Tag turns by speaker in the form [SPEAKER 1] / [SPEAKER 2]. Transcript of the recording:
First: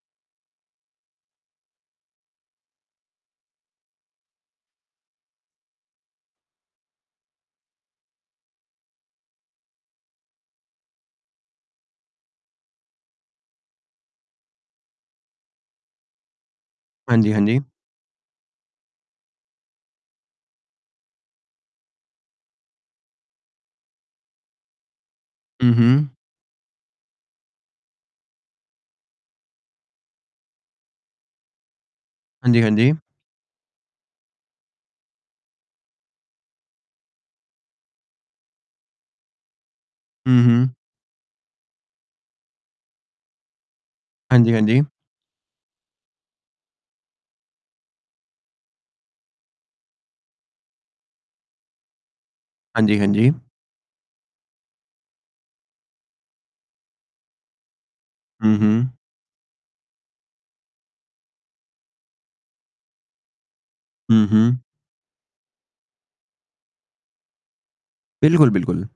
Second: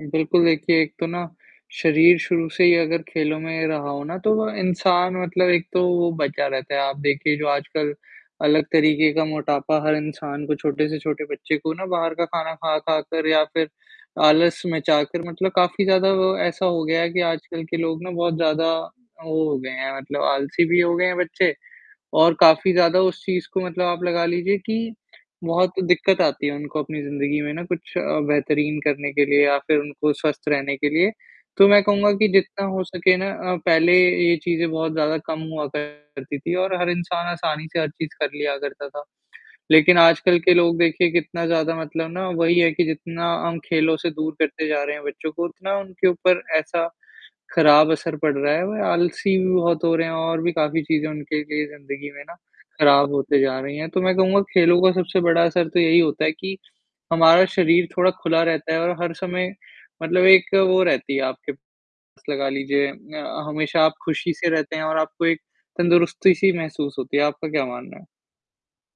[SPEAKER 1] बिल्कुल, देखिए एक तो ना, शरीर शुरू से ही अगर खेलों में रहा हो ना तो वो इंसान मतलब एक तो वो बचा रहता है आप देखिए जो आजकल, अलग तरीके का मोटापा हर इंसान को, छोटे से छोटे बच्चे को ना बाहर का खाना खा खा कर या फिर आलस मचाकर मतलब काफ़ी ज़्यादा वो ऐसा हो गया है
[SPEAKER 2] हाँ
[SPEAKER 1] कि
[SPEAKER 2] जी, हाँ जी।
[SPEAKER 1] आजकल के लोग ना बहुत ज़्यादा, वो हो गए हैं मतलब आलसी भी हो गए हैं बच्चे और काफ़ी ज़्यादा उस चीज़ को मतलब आप लगा लीजिए कि, बहुत
[SPEAKER 2] हुँ, हुँ।
[SPEAKER 1] दिक्कत आती है उनको अपनी ज़िंदगी में ना कुछ बेहतरीन करने के लिए या फिर उनको स्वस्थ रहने के लिए, तो मैं कहूँगा कि
[SPEAKER 2] हाँ जी,
[SPEAKER 1] जितना
[SPEAKER 2] हाँ
[SPEAKER 1] हो
[SPEAKER 2] जी।
[SPEAKER 1] सके ना अ, पहले ये चीज़ें बहुत ज़्यादा कम हुआ करती थी और हर इंसान आसानी से हर चीज़ कर लिया करता था, लेकिन आजकल
[SPEAKER 2] हुँ,
[SPEAKER 1] के
[SPEAKER 2] हुँ।
[SPEAKER 1] लोग देखिए कितना ज़्यादा मतलब ना वही है कि जितना हम खेलों से दूर
[SPEAKER 2] हाँ जी, हाँ
[SPEAKER 1] करते
[SPEAKER 2] जी।
[SPEAKER 1] जा रहे हैं बच्चों को, उतना उनके ऊपर ऐसा खराब असर पड़ रहा है, वो आलसी भी बहुत हो रहे हैं और भी काफ़ी चीज़ें उनके लिए ज़िंदगी में ना,
[SPEAKER 2] हाँ जी, हाँ
[SPEAKER 1] खराब
[SPEAKER 2] जी।
[SPEAKER 1] होती जा रही हैं। तो मैं कहूँगा खेलों का सबसे बड़ा असर तो यही होता है कि, हमारा शरीर थोड़ा खुला
[SPEAKER 2] हुँ,
[SPEAKER 1] रहता है और
[SPEAKER 2] हुँ।
[SPEAKER 1] हर समय मतलब एक वो रहती है आपके पास लगा लीजिए अ, हमेशा आप
[SPEAKER 2] हुँ,
[SPEAKER 1] खुशी से
[SPEAKER 2] हुँ।
[SPEAKER 1] रहते हैं और आपको एक तंदुरुस्ती-सी महसूस होती है। आपका क्या मानना है?
[SPEAKER 2] बिल्कुल, बिल्कुल।